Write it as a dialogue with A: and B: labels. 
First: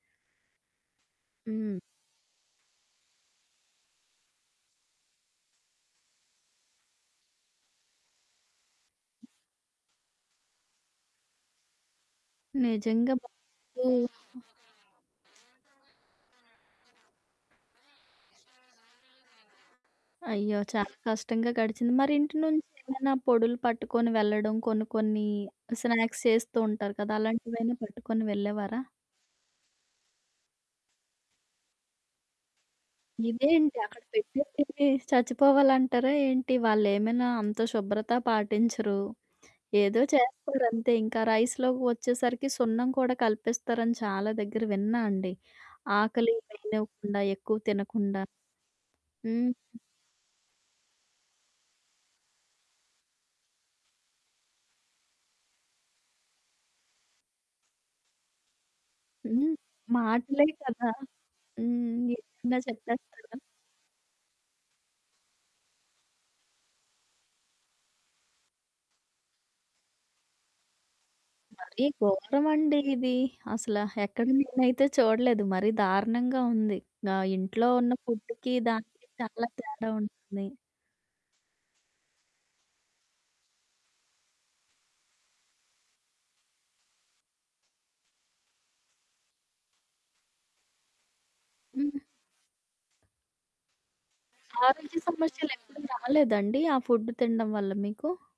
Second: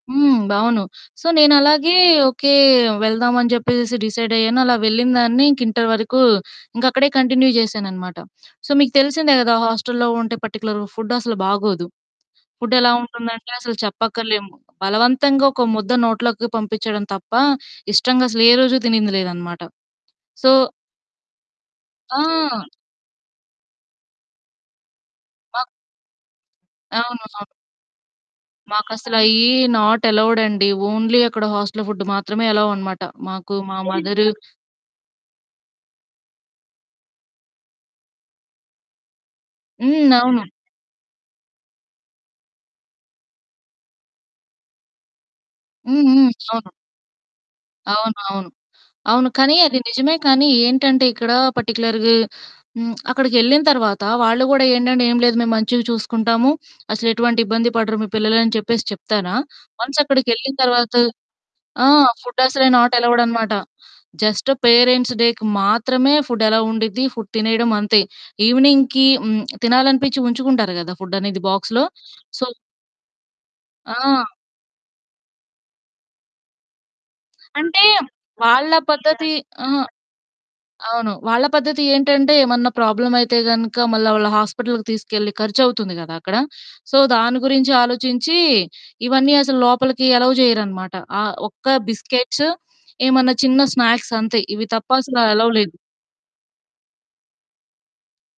A: హ్మ్. అవును. సో
B: హ్మ్.
A: నేనలాగే ఓకే. వెళ్దామని చెప్పేసేసి డిసైడయ్యాను. అలా వెళ్ళినదాన్ని ఇంక ఇంటర్ వరకు ఇంకక్కడే కంటిన్యూ జేశాననమాట. సో మీకు తెలిసిందే కదా! హాస్టల్‌లో ఉంటే పర్టిక్యులర్‌గా ఫుడ్డు అసలు బాగోదు. ఫుడ్డు ఎలా
B: నిజంగా.
A: ఉంటుందంటే అసలు
B: బాగు
A: చెప్పక్కర్లేము. బలవంతంగా ఒక ముద్ద నోట్లకి పంపిచ్చడం తప్ప ఇష్టంగా అసలే రోజూ తినింది లేదనమాట. సో
B: అయ్యో! చాలా కష్టంగా గడిచింది. మరి
A: ఆ!
B: ఇంటి నుంచి ఏమైనా పొడులు పట్టుకొని వెళ్ళడం. కొన్ని కొన్ని
A: మాక్
B: స్నాక్స్ చేస్తూ ఉంటారు కదా!
A: అవును. అవును.
B: అలాంటివైనా పట్టుకొని వెళ్ళేవారా?
A: మాకసలయి నాట్ అలౌడండి. ఓన్లీ అక్కడ హాస్టల్ ఫుడ్డు మాత్రమే అలో అనమాట. మాకు మా
B: ఇదేంటి అక్కడ
A: మదరు
B: పెట్టేది తిని చచ్చిపోవాలంటారా ఏంటి? వాళ్ళేమైనా అంత శుభ్రత పాటించరు? ఏదో
A: హ్మ్. అవును.
B: చేస్తారంతే. ఇంకా రైస్‌లోకి వచ్చేసరికి సున్నం కూడా కలిపిస్తారని చాలా దెగ్గర విన్నా అండి.
A: హ్మ్. హ్మ్.
B: ఆకలి
A: అవును.
B: వేయనివ్వకుండా ఎక్కువ
A: అవును.
B: తినకుండా.
A: అవును. అవును.
B: హ్మ్.
A: కానీ అది నిజమే కానీ ఏంటంటే ఇక్కడ పర్టిక్యులర్‌గా హ్మ్. అక్కడికెళ్ళిన తర్వాత వాళ్ళు గూడా ఏండంటే ఏం లేదు మేము మంచిగా చూసుకుంటాము. అసలెటువంటి ఇబ్బంది పడరు మీ పిల్లలు అని చెప్పేసి చెప్తారా?
B: హ్మ్.
A: వన్స్
B: మాటలే
A: అక్కడికెళ్ళిన
B: కదా!
A: తర్వాత ఆ!
B: హ్మ్.
A: ఫుడ్డు
B: ఏదైనా
A: అసలే
B: చెప్పేస్తారా?
A: నాటెలవుడనమాట. జస్టు పేరెంట్స్ డేకి మాత్రమే ఫుడ్డు అలో ఉండిద్ది ఫుడ్ తినేయడం అంతే. ఈవెనింగ్‌‌కి హ్మ్. తినాలనిపిచ్చి ఉంచుకుంటారు గదా! ఫుడ్డనేది బాక్స్‌లో.
B: మరి
A: సో
B: ఘోరమండి ఇది. అసలా
A: ఆ!
B: ఎక్కడ నేనైతే చూడలేదు. మరి దారుణంగా ఉంది. ఆహ్, ఇంట్లో
A: అంటే
B: ఉన్న ఫుడ్డుకి
A: వాళ్ళ
B: దానికి
A: పద్ధతి
B: చాలా
A: ఆహా!
B: తేడా ఉంటుంది.
A: అవును. వాళ్ళ పద్ధతి ఏంటంటే ఏమన్నా ప్రాబ్లమ్ అయితే గనక మళ్ళీ వాళ్ళ హాస్పిటల్‌కి తీసుకెళ్ళి ఖర్చువుతుంది కదా! అక్కడ. సో దాని గురించి ఆలోచించి ఇవన్నీ అసలు లోపలికి ఎలవ్ జేయరనమాట. ఆహ్, ఒక్క
B: హ్మ్.
A: బిస్కెట్స్ ఏమన్నా చిన్న స్నాక్స్ అంతే. ఇవి తప్ప
B: ఆరోగ్య
A: అసలు అలవ్‌లేదు.
B: సమస్యలెప్పుడూ రాలేదండి. ఆ ఫుడ్డు తినడం వల్ల మీకు?